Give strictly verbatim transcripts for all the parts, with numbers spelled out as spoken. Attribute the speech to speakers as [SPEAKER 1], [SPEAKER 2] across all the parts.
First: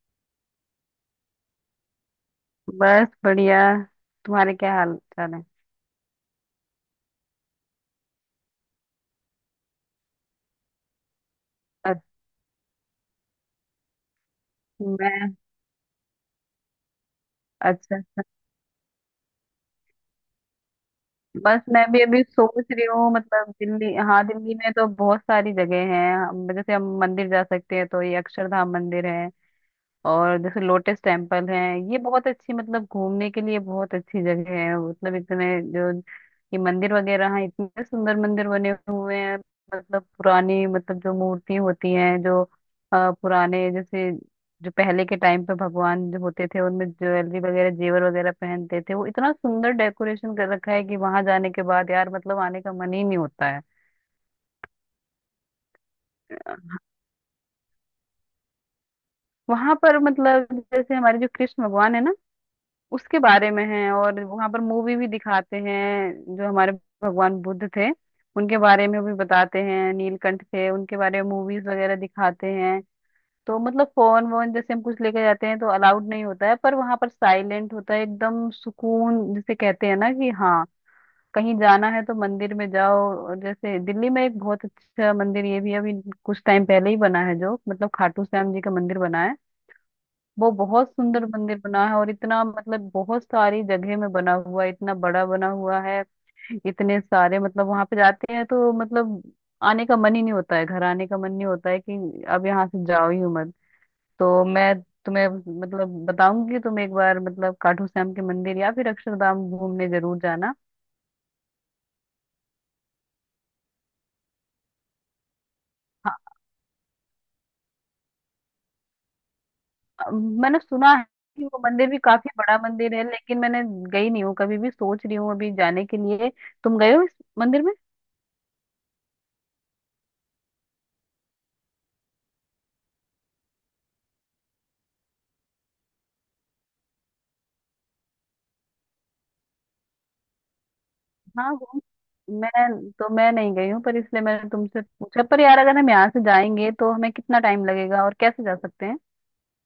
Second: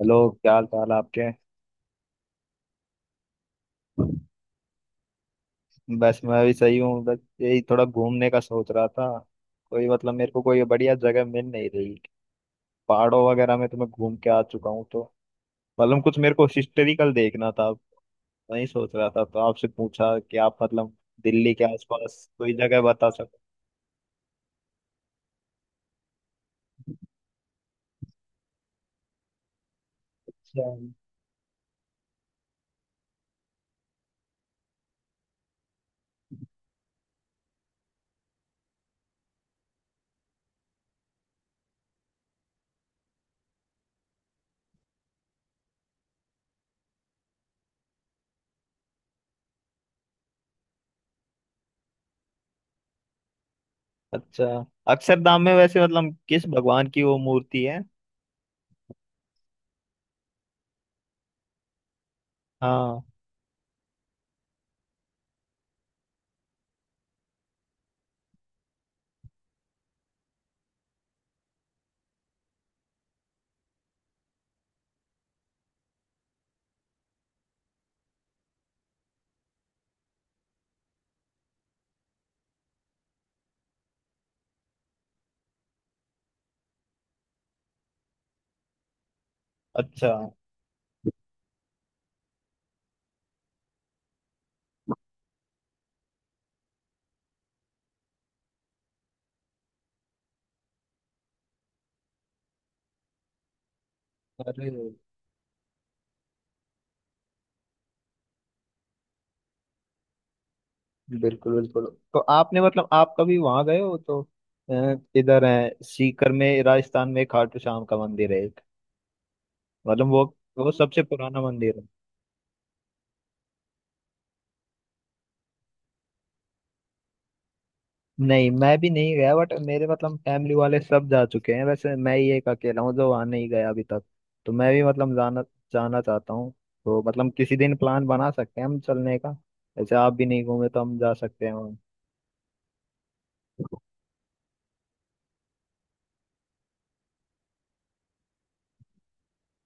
[SPEAKER 1] Hello. क्या हाल चाल आपके।
[SPEAKER 2] बस बढ़िया। तुम्हारे क्या हाल चाल है?
[SPEAKER 1] बस मैं भी सही हूँ, बस यही थोड़ा घूमने का सोच रहा था। कोई मतलब मेरे को कोई बढ़िया जगह मिल नहीं रही।
[SPEAKER 2] अच्छा,
[SPEAKER 1] पहाड़ों वगैरह में तो मैं घूम के आ चुका हूँ, तो
[SPEAKER 2] मैं।
[SPEAKER 1] मतलब कुछ मेरे को हिस्टोरिकल देखना था।
[SPEAKER 2] अच्छा।
[SPEAKER 1] वही सोच रहा था तो आपसे पूछा कि आप मतलब दिल्ली
[SPEAKER 2] बस
[SPEAKER 1] के
[SPEAKER 2] मैं भी अभी
[SPEAKER 1] आसपास कोई
[SPEAKER 2] सोच
[SPEAKER 1] जगह
[SPEAKER 2] रही
[SPEAKER 1] बता
[SPEAKER 2] हूँ,
[SPEAKER 1] सको।
[SPEAKER 2] मतलब दिल्ली, हाँ, दिल्ली में तो बहुत सारी जगह हैं। हम- जैसे हम मंदिर जा सकते हैं तो ये अक्षरधाम मंदिर है। और जैसे
[SPEAKER 1] अच्छा।
[SPEAKER 2] लोटस टेम्पल है। ये बहुत अच्छी, मतलब घूमने के लिए बहुत अच्छी जगह है। मतलब इतने जो ये मंदिर वगैरह हैं, इतने सुंदर मंदिर बने हुए हैं। मतलब पुरानी, मतलब जो मूर्ति होती हैं, जो अ, पुराने जैसे, जो पहले के टाइम पे भगवान जो होते थे, उनमें ज्वेलरी वगैरह जेवर वगैरह पहनते थे, वो इतना सुंदर डेकोरेशन कर रखा है कि वहां जाने के बाद यार मतलब आने का मन ही नहीं होता है।
[SPEAKER 1] अच्छा, अक्षरधाम में वैसे मतलब किस भगवान की वो मूर्ति है।
[SPEAKER 2] वहां पर मतलब जैसे हमारे जो कृष्ण भगवान है ना,
[SPEAKER 1] हाँ।
[SPEAKER 2] उसके बारे में है। और वहां पर मूवी भी दिखाते हैं। जो हमारे भगवान बुद्ध थे, उनके बारे में भी बताते हैं। नीलकंठ थे, उनके बारे में मूवीज वगैरह दिखाते हैं। तो मतलब फोन वोन जैसे हम कुछ लेके जाते हैं तो अलाउड नहीं होता है, पर वहां पर साइलेंट होता है, एकदम सुकून जिसे कहते हैं ना कि हाँ, कहीं जाना है तो मंदिर में जाओ। और जैसे दिल्ली में एक बहुत अच्छा मंदिर ये भी अभी कुछ टाइम पहले ही बना है, जो मतलब खाटू श्याम जी का मंदिर बना है।
[SPEAKER 1] अच्छा।
[SPEAKER 2] वो बहुत सुंदर मंदिर बना है, और इतना मतलब बहुत सारी जगह में बना हुआ है, इतना बड़ा बना हुआ है। इतने सारे मतलब वहां पे जाते हैं तो मतलब आने का मन ही नहीं होता है। घर आने का मन नहीं होता है कि अब यहाँ से जाओ ही मत। तो
[SPEAKER 1] अरे,
[SPEAKER 2] मैं तुम्हें मतलब बताऊंगी कि तुम एक बार मतलब खाटू श्याम के मंदिर या फिर अक्षरधाम घूमने जरूर जाना।
[SPEAKER 1] बिल्कुल बिल्कुल। तो आपने मतलब आप कभी वहां गए हो तो अ, इधर है
[SPEAKER 2] हाँ,
[SPEAKER 1] सीकर में, राजस्थान में खाटू श्याम का मंदिर है एक, मतलब वो
[SPEAKER 2] मैंने
[SPEAKER 1] वो
[SPEAKER 2] सुना
[SPEAKER 1] सबसे
[SPEAKER 2] है
[SPEAKER 1] पुराना
[SPEAKER 2] कि वो
[SPEAKER 1] मंदिर है।
[SPEAKER 2] मंदिर भी काफी बड़ा मंदिर है, लेकिन मैंने गई नहीं हूँ कभी भी। सोच रही हूँ अभी जाने के लिए। तुम गए हो इस मंदिर में?
[SPEAKER 1] नहीं, मैं भी नहीं गया, बट मेरे मतलब फैमिली वाले सब जा चुके हैं। वैसे मैं ही एक अकेला हूँ जो वहां नहीं गया अभी तक। तो मैं भी मतलब जाना जाना चाहता हूँ। तो मतलब किसी दिन प्लान बना सकते हैं हम चलने का। जैसे आप भी नहीं घूमे, तो हम जा सकते
[SPEAKER 2] हाँ,
[SPEAKER 1] हैं वहाँ।
[SPEAKER 2] वो मैं, तो मैं नहीं गई हूँ, पर इसलिए मैंने तुमसे पूछा। पर यार अगर हम यहाँ से जाएंगे तो हमें कितना टाइम लगेगा और कैसे जा सकते हैं?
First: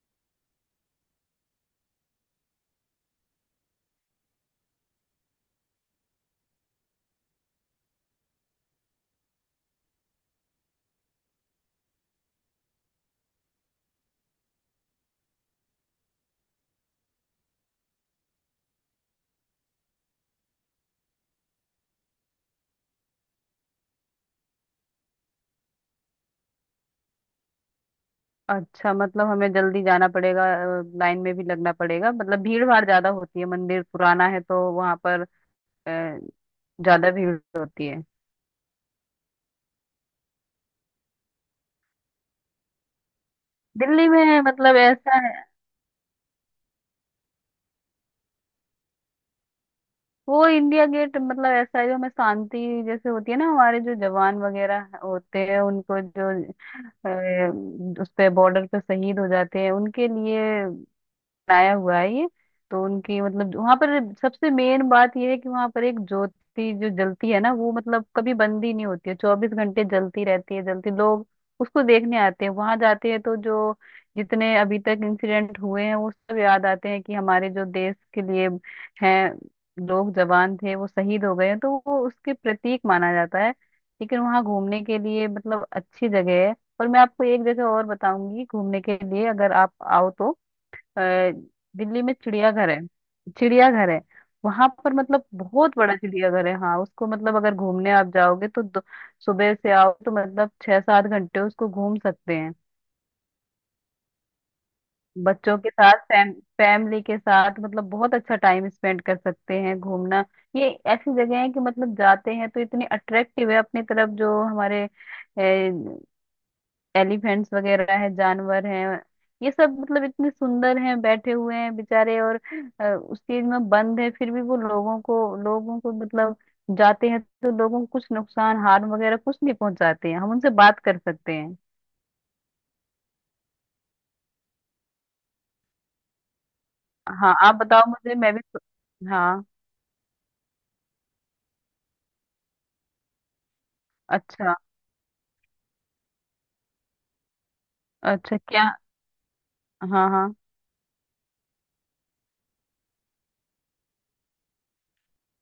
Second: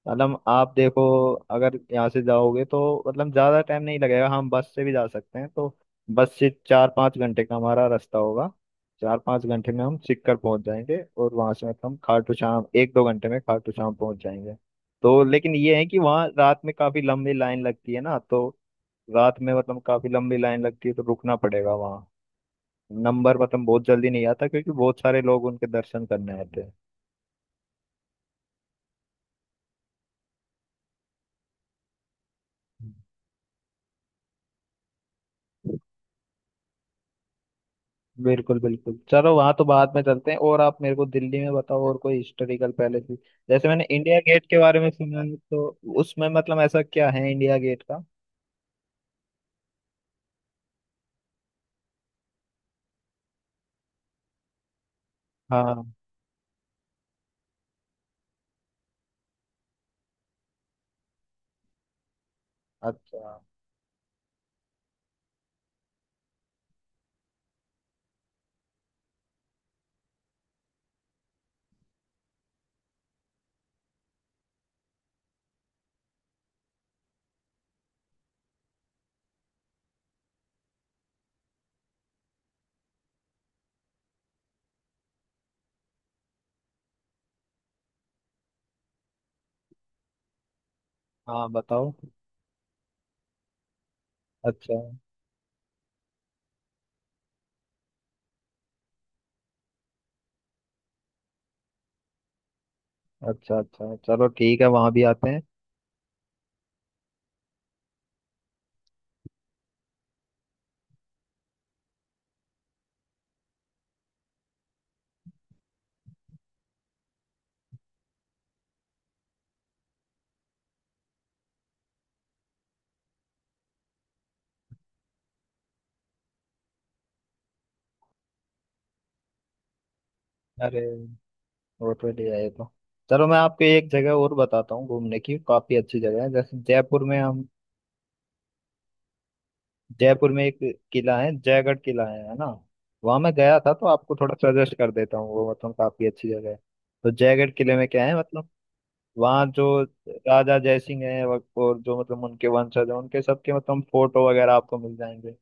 [SPEAKER 1] मतलब आप देखो, अगर यहाँ से जाओगे तो मतलब ज़्यादा टाइम नहीं लगेगा। हम बस से भी जा सकते हैं, तो बस से चार पाँच घंटे का हमारा रास्ता होगा। चार पाँच घंटे में हम सिक्कर पहुंच जाएंगे और वहां से मतलब हम खाटू श्याम एक दो घंटे में खाटू श्याम पहुंच जाएंगे। तो लेकिन ये है कि वहाँ रात में काफ़ी लंबी लाइन लगती है ना, तो रात में मतलब काफ़ी लंबी लाइन लगती है, तो रुकना पड़ेगा वहाँ। नंबर मतलब बहुत जल्दी नहीं आता, क्योंकि बहुत सारे लोग उनके दर्शन करने आते
[SPEAKER 2] अच्छा, मतलब हमें जल्दी जाना पड़ेगा। लाइन में भी लगना पड़ेगा, मतलब भीड़ भाड़ ज्यादा होती है, मंदिर पुराना है तो वहां पर अ,
[SPEAKER 1] हैं।
[SPEAKER 2] ज्यादा भीड़ होती है।
[SPEAKER 1] बिल्कुल बिल्कुल, चलो वहां तो बाद में चलते हैं। और आप मेरे को दिल्ली में बताओ और कोई हिस्टोरिकल पैलेस भी। जैसे मैंने
[SPEAKER 2] दिल्ली
[SPEAKER 1] इंडिया
[SPEAKER 2] में
[SPEAKER 1] गेट के
[SPEAKER 2] मतलब
[SPEAKER 1] बारे में
[SPEAKER 2] ऐसा
[SPEAKER 1] सुना
[SPEAKER 2] है,
[SPEAKER 1] है, तो उसमें मतलब ऐसा क्या है इंडिया गेट का।
[SPEAKER 2] वो इंडिया गेट मतलब ऐसा है जो हमें शांति, जैसे होती है ना, हमारे जो जवान वगैरह होते हैं
[SPEAKER 1] हाँ।
[SPEAKER 2] उनको जो अ, उस पे बॉर्डर पे शहीद हो जाते हैं, उनके लिए बनाया हुआ है ये। तो उनकी
[SPEAKER 1] अच्छा।
[SPEAKER 2] मतलब वहां पर सबसे मेन बात ये है कि वहां पर एक ज्योति जो जलती है ना, वो मतलब कभी बंद ही नहीं होती है। चौबीस घंटे जलती रहती है। जलती लोग उसको देखने आते हैं। वहां जाते हैं तो जो जितने अभी तक इंसिडेंट हुए हैं, वो सब याद आते हैं कि हमारे जो देश के लिए हैं, लोग जवान थे, वो शहीद हो गए हैं, तो वो उसके प्रतीक माना जाता है। लेकिन वहाँ घूमने के लिए मतलब अच्छी जगह है। और मैं आपको एक जगह और बताऊंगी घूमने के लिए, अगर आप आओ तो। अ,
[SPEAKER 1] हाँ, बताओ।
[SPEAKER 2] दिल्ली में चिड़ियाघर है, चिड़ियाघर है। वहां
[SPEAKER 1] अच्छा।
[SPEAKER 2] पर मतलब बहुत बड़ा चिड़ियाघर है। हाँ, उसको मतलब अगर घूमने आप जाओगे तो दो, सुबह से आओ तो मतलब छह सात घंटे उसको घूम सकते हैं।
[SPEAKER 1] अच्छा अच्छा, चलो ठीक है, वहां भी आते हैं।
[SPEAKER 2] बच्चों के साथ फैम, फैमिली के साथ मतलब बहुत अच्छा टाइम स्पेंड कर सकते हैं घूमना। ये ऐसी जगह है कि मतलब जाते हैं तो इतनी अट्रैक्टिव है अपनी तरफ, जो हमारे एलिफेंट्स वगैरह है, जानवर हैं, ये सब मतलब इतने सुंदर हैं, बैठे हुए हैं बेचारे, और अ, उस चीज में बंद है, फिर भी वो लोगों को लोगों को मतलब जाते हैं तो लोगों को कुछ नुकसान हार्म वगैरह कुछ नहीं पहुंचाते हैं। हम उनसे बात
[SPEAKER 1] अरे,
[SPEAKER 2] कर सकते हैं।
[SPEAKER 1] वो तो ले आए तो, चलो मैं आपको एक जगह और बताता हूँ, घूमने की काफी अच्छी जगह है। जैसे जयपुर में
[SPEAKER 2] हाँ,
[SPEAKER 1] हम,
[SPEAKER 2] आप बताओ मुझे, मैं भी सो- हाँ।
[SPEAKER 1] जयपुर में एक किला है, जयगढ़ किला है है ना। वहां मैं गया था तो आपको थोड़ा
[SPEAKER 2] अच्छा,
[SPEAKER 1] सजेस्ट कर देता हूँ, वो मतलब काफी अच्छी जगह है। तो जयगढ़ किले में क्या है
[SPEAKER 2] अच्छा
[SPEAKER 1] मतलब,
[SPEAKER 2] क्या?
[SPEAKER 1] वहाँ जो
[SPEAKER 2] हाँ, हाँ।
[SPEAKER 1] राजा जयसिंह है, और जो मतलब उनके वंशज हैं उनके सबके मतलब फोटो वगैरह आपको मिल जाएंगे।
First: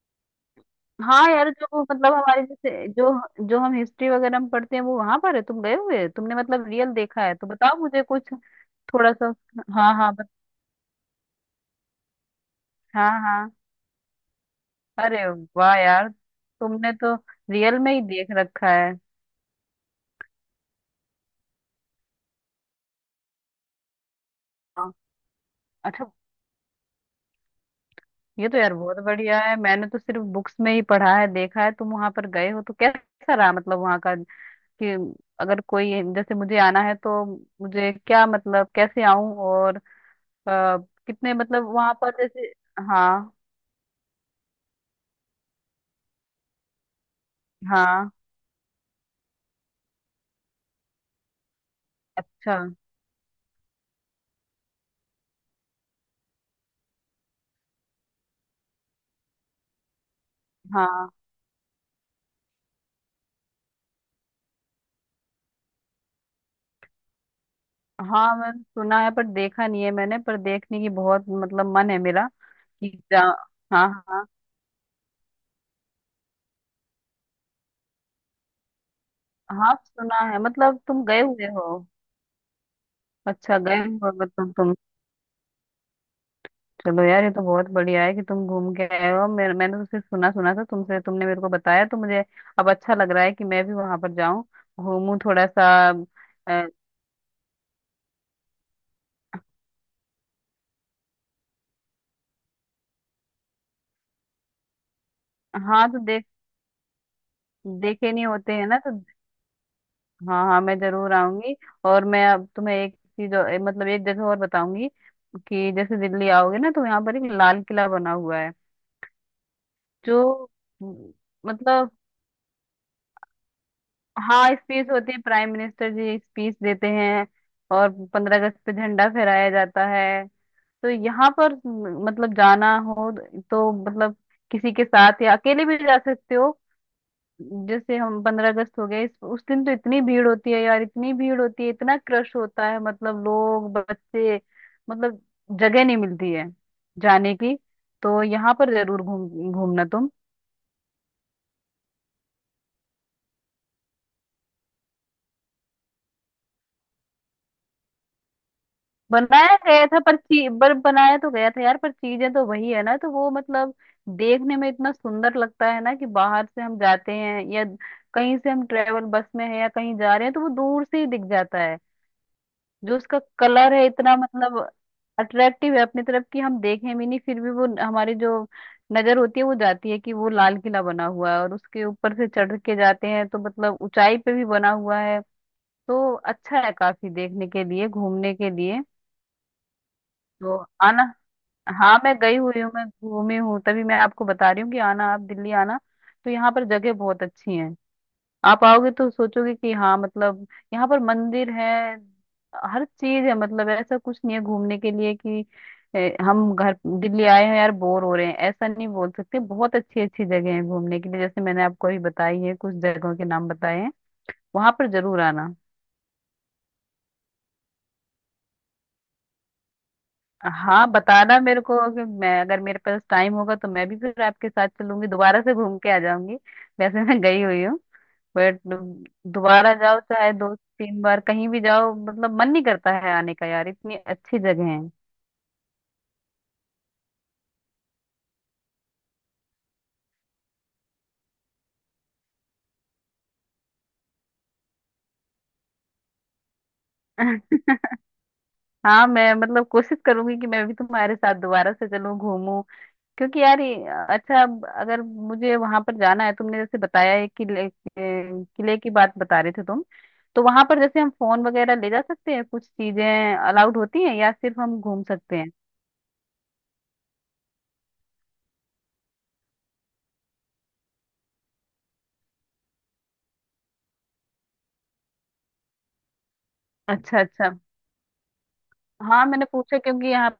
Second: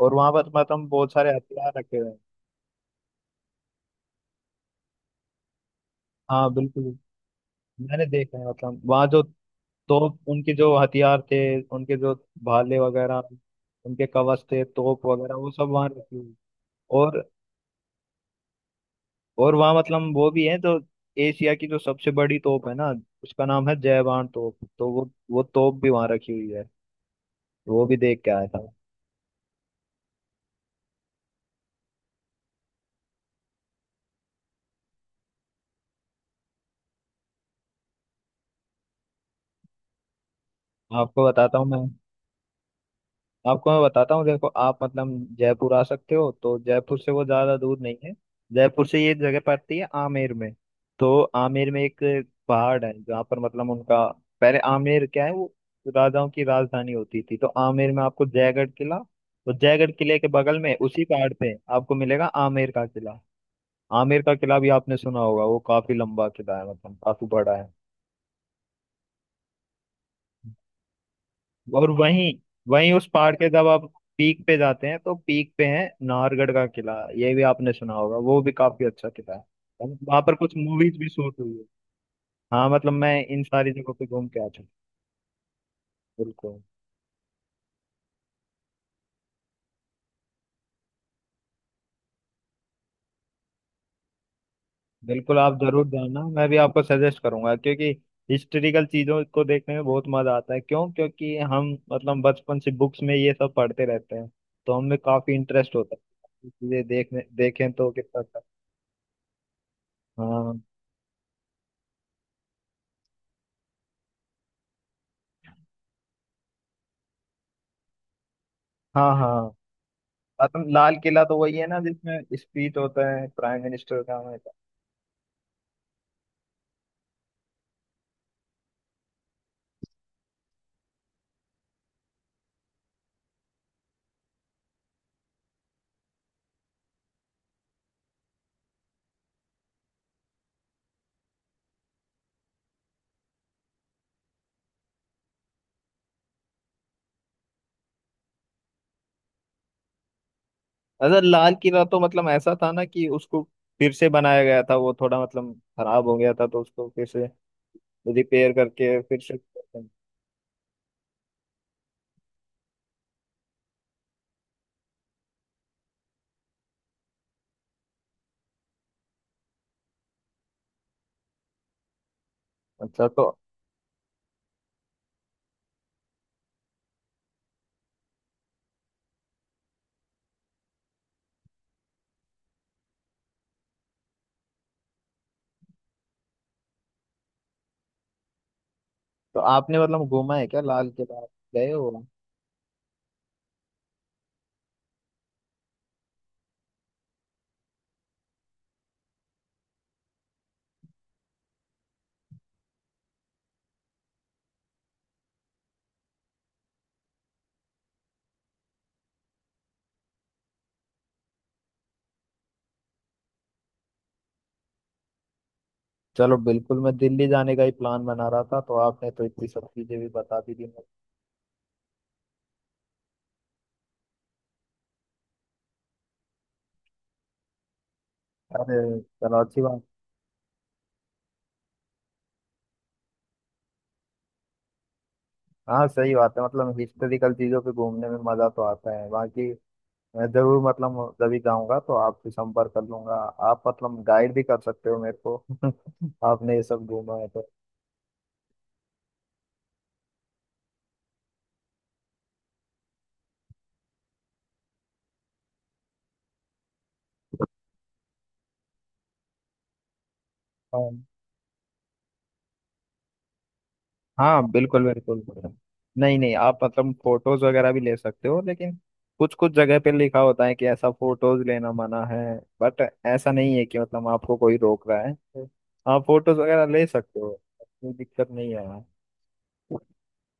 [SPEAKER 1] और वहां पर मतलब बहुत
[SPEAKER 2] हाँ
[SPEAKER 1] सारे
[SPEAKER 2] यार, जो
[SPEAKER 1] हथियार
[SPEAKER 2] वो
[SPEAKER 1] रखे हुए
[SPEAKER 2] मतलब
[SPEAKER 1] हैं।
[SPEAKER 2] हमारे जैसे जो जो हम हिस्ट्री वगैरह में पढ़ते हैं, वो वहां पर है? तुम गए हुए हो? तुमने
[SPEAKER 1] हाँ,
[SPEAKER 2] मतलब
[SPEAKER 1] बिल्कुल,
[SPEAKER 2] रियल देखा है तो बताओ मुझे
[SPEAKER 1] मैंने
[SPEAKER 2] कुछ
[SPEAKER 1] देखा है। मतलब वहाँ
[SPEAKER 2] थोड़ा
[SPEAKER 1] जो
[SPEAKER 2] सा। हाँ, हाँ।
[SPEAKER 1] तोप, उनके जो हथियार थे, उनके जो भाले
[SPEAKER 2] हाँ,
[SPEAKER 1] वगैरह,
[SPEAKER 2] हाँ।
[SPEAKER 1] उनके कवच थे, तोप
[SPEAKER 2] अरे
[SPEAKER 1] वगैरह वो सब
[SPEAKER 2] वाह
[SPEAKER 1] वहाँ
[SPEAKER 2] यार,
[SPEAKER 1] रखी हुई है।
[SPEAKER 2] तुमने तो
[SPEAKER 1] और
[SPEAKER 2] रियल में ही देख रखा है।
[SPEAKER 1] और वहाँ मतलब वो भी है तो एशिया की जो सबसे बड़ी तोप है ना, उसका नाम है जयवान तोप, तो
[SPEAKER 2] हाँ।
[SPEAKER 1] वो वो तोप भी
[SPEAKER 2] अच्छा।
[SPEAKER 1] वहाँ रखी हुई है। वो भी देख के आया
[SPEAKER 2] ये तो
[SPEAKER 1] था।
[SPEAKER 2] यार बहुत बढ़िया है, मैंने तो सिर्फ बुक्स में ही पढ़ा है। देखा है तुम वहां पर गए हो, तो कैसा रहा मतलब वहां का, कि अगर कोई जैसे मुझे आना है तो मुझे क्या मतलब कैसे आऊं? और अ,
[SPEAKER 1] आपको
[SPEAKER 2] कितने
[SPEAKER 1] बताता
[SPEAKER 2] मतलब
[SPEAKER 1] हूँ मैं,
[SPEAKER 2] वहां पर जैसे, हाँ,
[SPEAKER 1] आपको मैं बताता हूँ, देखो आप मतलब जयपुर आ सकते हो तो जयपुर से वो ज़्यादा दूर नहीं
[SPEAKER 2] हाँ।
[SPEAKER 1] है। जयपुर से ये जगह पड़ती है आमेर में। तो आमेर में एक
[SPEAKER 2] अच्छा।
[SPEAKER 1] पहाड़ है जहाँ पर मतलब उनका, पहले आमेर क्या है, वो राजाओं की राजधानी होती थी। तो आमेर में आपको जयगढ़ किला, तो जयगढ़ किले के बगल में उसी
[SPEAKER 2] हाँ,
[SPEAKER 1] पहाड़ पे आपको मिलेगा आमेर का किला। आमेर का किला भी आपने सुना होगा, वो काफी लंबा किला है, मतलब काफी बड़ा है।
[SPEAKER 2] हाँ, मैंने सुना है पर देखा नहीं है मैंने, पर देखने की बहुत मतलब
[SPEAKER 1] और
[SPEAKER 2] मन है मेरा,
[SPEAKER 1] वहीं
[SPEAKER 2] कि
[SPEAKER 1] वहीं उस
[SPEAKER 2] जा,
[SPEAKER 1] पहाड़ के जब
[SPEAKER 2] हाँ,
[SPEAKER 1] आप
[SPEAKER 2] हाँ।
[SPEAKER 1] पीक पे जाते हैं तो पीक पे है नाहरगढ़ का किला। ये भी आपने सुना होगा, वो भी काफी अच्छा किला है।
[SPEAKER 2] हाँ, सुना
[SPEAKER 1] वहां पर
[SPEAKER 2] है।
[SPEAKER 1] कुछ
[SPEAKER 2] मतलब
[SPEAKER 1] मूवीज
[SPEAKER 2] तुम
[SPEAKER 1] भी
[SPEAKER 2] गए
[SPEAKER 1] शूट
[SPEAKER 2] हुए
[SPEAKER 1] हुई है।
[SPEAKER 2] हो?
[SPEAKER 1] हाँ मतलब मैं इन
[SPEAKER 2] अच्छा,
[SPEAKER 1] सारी
[SPEAKER 2] गए
[SPEAKER 1] जगहों पे
[SPEAKER 2] हुए हो
[SPEAKER 1] घूम के आ
[SPEAKER 2] तुम
[SPEAKER 1] चुका
[SPEAKER 2] तुम
[SPEAKER 1] हूँ। बिल्कुल
[SPEAKER 2] चलो यार ये तो बहुत बढ़िया है कि तुम घूम के आए हो। मेरे, मैंने तो सिर्फ सुना, सुना था तुमसे, तुमने मेरे को बताया तो मुझे अब अच्छा लग रहा है कि मैं भी वहां पर जाऊं, घूमूं
[SPEAKER 1] बिल्कुल,
[SPEAKER 2] थोड़ा
[SPEAKER 1] आप
[SPEAKER 2] सा।
[SPEAKER 1] जरूर जाना। मैं भी
[SPEAKER 2] अ,
[SPEAKER 1] आपको सजेस्ट करूंगा, क्योंकि हिस्टोरिकल चीजों को देखने में बहुत मजा आता है। क्यों, क्योंकि हम मतलब बचपन से बुक्स में ये सब पढ़ते रहते हैं, तो हमें काफी इंटरेस्ट
[SPEAKER 2] हाँ,
[SPEAKER 1] होता
[SPEAKER 2] तो देख
[SPEAKER 1] है चीजें देखने। देखें तो
[SPEAKER 2] देखे
[SPEAKER 1] कितना
[SPEAKER 2] नहीं
[SPEAKER 1] अच्छा।
[SPEAKER 2] होते हैं ना तो हाँ,
[SPEAKER 1] हाँ।
[SPEAKER 2] हाँ, मैं जरूर आऊंगी। और मैं अब तुम्हें एक चीज और मतलब एक जगह और बताऊंगी, कि जैसे दिल्ली आओगे ना तो यहाँ पर एक लाल किला बना हुआ है,
[SPEAKER 1] हाँ। हाँ
[SPEAKER 2] जो
[SPEAKER 1] मतलब लाल किला तो वही है ना
[SPEAKER 2] मतलब
[SPEAKER 1] जिसमें स्पीच होता है प्राइम मिनिस्टर का हमेशा।
[SPEAKER 2] हाँ, स्पीच होती है, प्राइम मिनिस्टर जी स्पीच देते हैं, और पंद्रह अगस्त पे झंडा फहराया जाता है। तो यहाँ पर म, मतलब जाना हो तो मतलब किसी के साथ या अकेले भी जा सकते हो। जैसे हम पंद्रह अगस्त हो गए इस- उस दिन, तो इतनी भीड़ होती है यार, इतनी भीड़ होती है, इतना क्रश होता है, मतलब लोग बच्चे, मतलब जगह नहीं मिलती है जाने की। तो यहाँ पर जरूर घूम घूमना।
[SPEAKER 1] अगर लाल किला तो मतलब ऐसा था ना कि उसको फिर से बनाया गया था। वो थोड़ा मतलब खराब हो गया था तो उसको फिर से रिपेयर करके फिर से।
[SPEAKER 2] बनाया गया था पर ची पर बनाया तो गया था यार, पर चीजें तो वही है ना, तो वो मतलब देखने में इतना सुंदर लगता है ना कि बाहर से हम जाते हैं, या कहीं से हम ट्रेवल बस में है, या कहीं जा रहे हैं, तो वो दूर से ही दिख जाता है। जो
[SPEAKER 1] अच्छा,
[SPEAKER 2] उसका
[SPEAKER 1] तो
[SPEAKER 2] कलर है इतना मतलब अट्रैक्टिव है अपनी तरफ, कि हम देखें भी नहीं फिर भी वो हमारी जो नजर होती है वो जाती है कि वो लाल किला बना हुआ है। और उसके ऊपर से चढ़ के जाते हैं तो मतलब ऊंचाई पे भी बना हुआ है, तो अच्छा है काफी देखने के लिए, घूमने के लिए।
[SPEAKER 1] तो आपने मतलब घूमा है
[SPEAKER 2] तो
[SPEAKER 1] क्या लाल
[SPEAKER 2] आना।
[SPEAKER 1] किला, आप गए हो।
[SPEAKER 2] हाँ, मैं गई हुई हूँ, मैं घूमी हूँ, तभी मैं आपको बता रही हूँ कि आना, आप दिल्ली आना। तो यहाँ पर जगह बहुत अच्छी हैं। आप आओगे तो सोचोगे कि हाँ, मतलब यहाँ पर मंदिर है, हर चीज है, मतलब ऐसा कुछ नहीं है घूमने के लिए कि ए, हम घर दिल्ली आए हैं यार, बोर हो रहे हैं, ऐसा नहीं बोल सकते। बहुत अच्छी अच्छी जगह है घूमने के लिए, जैसे मैंने आपको अभी बताई है, कुछ जगहों के नाम बताए हैं, वहां पर जरूर आना।
[SPEAKER 1] चलो बिल्कुल, मैं दिल्ली जाने का ही प्लान बना रहा था, तो आपने तो इतनी सब चीजें भी बता दी थी।
[SPEAKER 2] हाँ, बताना मेरे को, कि मैं अगर मेरे पास टाइम होगा तो मैं भी फिर आपके साथ चलूंगी, दोबारा से घूम के आ जाऊंगी। वैसे मैं गई हुई हूँ बट
[SPEAKER 1] अरे, चलो, अच्छी
[SPEAKER 2] दोबारा
[SPEAKER 1] बात।
[SPEAKER 2] जाओ, चाहे दो तीन बार कहीं भी जाओ, मतलब मन नहीं करता है आने का यार, इतनी अच्छी जगह है।
[SPEAKER 1] हाँ सही बात है, मतलब हिस्टोरिकल चीजों पे घूमने में मजा तो आता है बाकी। मैं जरूर मतलब जब भी जाऊंगा तो आपसे संपर्क कर लूंगा। आप मतलब गाइड भी कर सकते हो मेरे को आपने ये सब घूमा है तो।
[SPEAKER 2] हाँ, मैं मतलब कोशिश करूंगी कि मैं भी तुम्हारे साथ दोबारा से चलूं, घूमूं। क्योंकि यार ये- अच्छा, अब अगर मुझे वहां पर जाना है, तुमने जैसे बताया है, किले, किले की बात बता रहे थे तुम, तो वहां पर
[SPEAKER 1] हाँ।
[SPEAKER 2] जैसे हम फोन वगैरह ले जा सकते हैं, कुछ चीजें अलाउड होती हैं या
[SPEAKER 1] हाँ,
[SPEAKER 2] सिर्फ हम
[SPEAKER 1] बिल्कुल
[SPEAKER 2] घूम
[SPEAKER 1] बिल्कुल।
[SPEAKER 2] सकते हैं?
[SPEAKER 1] नहीं नहीं, आप मतलब फोटोज वगैरह भी ले सकते हो, लेकिन कुछ कुछ जगह पे लिखा होता है कि ऐसा फोटोज लेना मना है। बट ऐसा नहीं है कि मतलब आपको कोई रोक रहा है, तो आप फोटोज वगैरह ले
[SPEAKER 2] अच्छा,
[SPEAKER 1] सकते हो।
[SPEAKER 2] अच्छा।
[SPEAKER 1] कोई दिक्कत नहीं है वहाँ।
[SPEAKER 2] हाँ, मैंने पूछा क्योंकि यहाँ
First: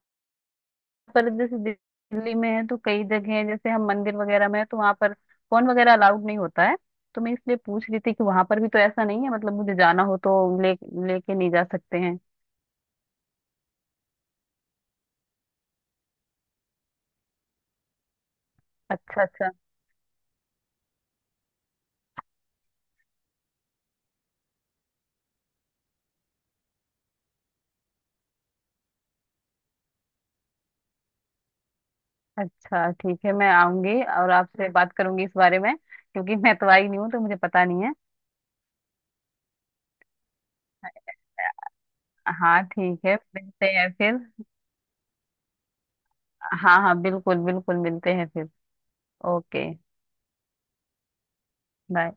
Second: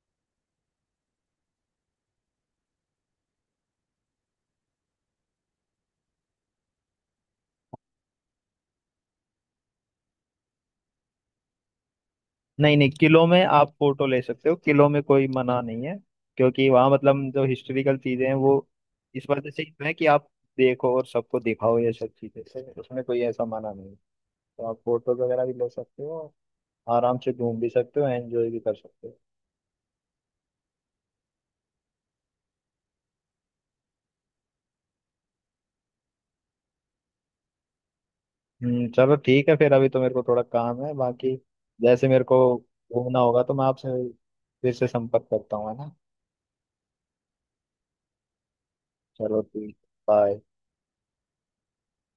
[SPEAKER 2] पर जैसे दिल्ली में है तो कई जगह हैं, जैसे हम मंदिर वगैरह में है तो वहां पर फोन वगैरह अलाउड नहीं होता है, तो मैं इसलिए पूछ रही थी कि वहां पर भी तो ऐसा नहीं है, मतलब मुझे जाना हो तो ले लेके नहीं जा सकते हैं।
[SPEAKER 1] नहीं नहीं, किलो में आप फोटो ले सकते हो, किलो में कोई मना नहीं है। क्योंकि वहाँ मतलब जो हिस्टोरिकल चीजें हैं, वो
[SPEAKER 2] अच्छा,
[SPEAKER 1] इस वजह
[SPEAKER 2] अच्छा।
[SPEAKER 1] से है कि आप देखो और सबको दिखाओ ये सब चीजें, तो उसमें कोई ऐसा मना नहीं है। तो आप फोटोज वगैरह भी ले सकते हो, आराम से घूम भी सकते हो, एंजॉय भी कर सकते हो।
[SPEAKER 2] अच्छा, ठीक है, मैं आऊंगी और आपसे बात करूंगी इस बारे में, क्योंकि मैं तो आई नहीं हूँ तो मुझे पता नहीं है।
[SPEAKER 1] हम्म, चलो ठीक है फिर। अभी तो मेरे को थोड़ा काम है बाकी। जैसे मेरे को
[SPEAKER 2] हाँ, ठीक है,
[SPEAKER 1] घूमना होगा तो मैं
[SPEAKER 2] मिलते
[SPEAKER 1] आपसे
[SPEAKER 2] हैं फिर।
[SPEAKER 1] फिर से संपर्क करता हूँ, है ना।
[SPEAKER 2] हाँ, हाँ, बिल्कुल बिल्कुल, मिलते हैं फिर।
[SPEAKER 1] चलो
[SPEAKER 2] ओके,
[SPEAKER 1] ठीक। बाय।
[SPEAKER 2] बाय।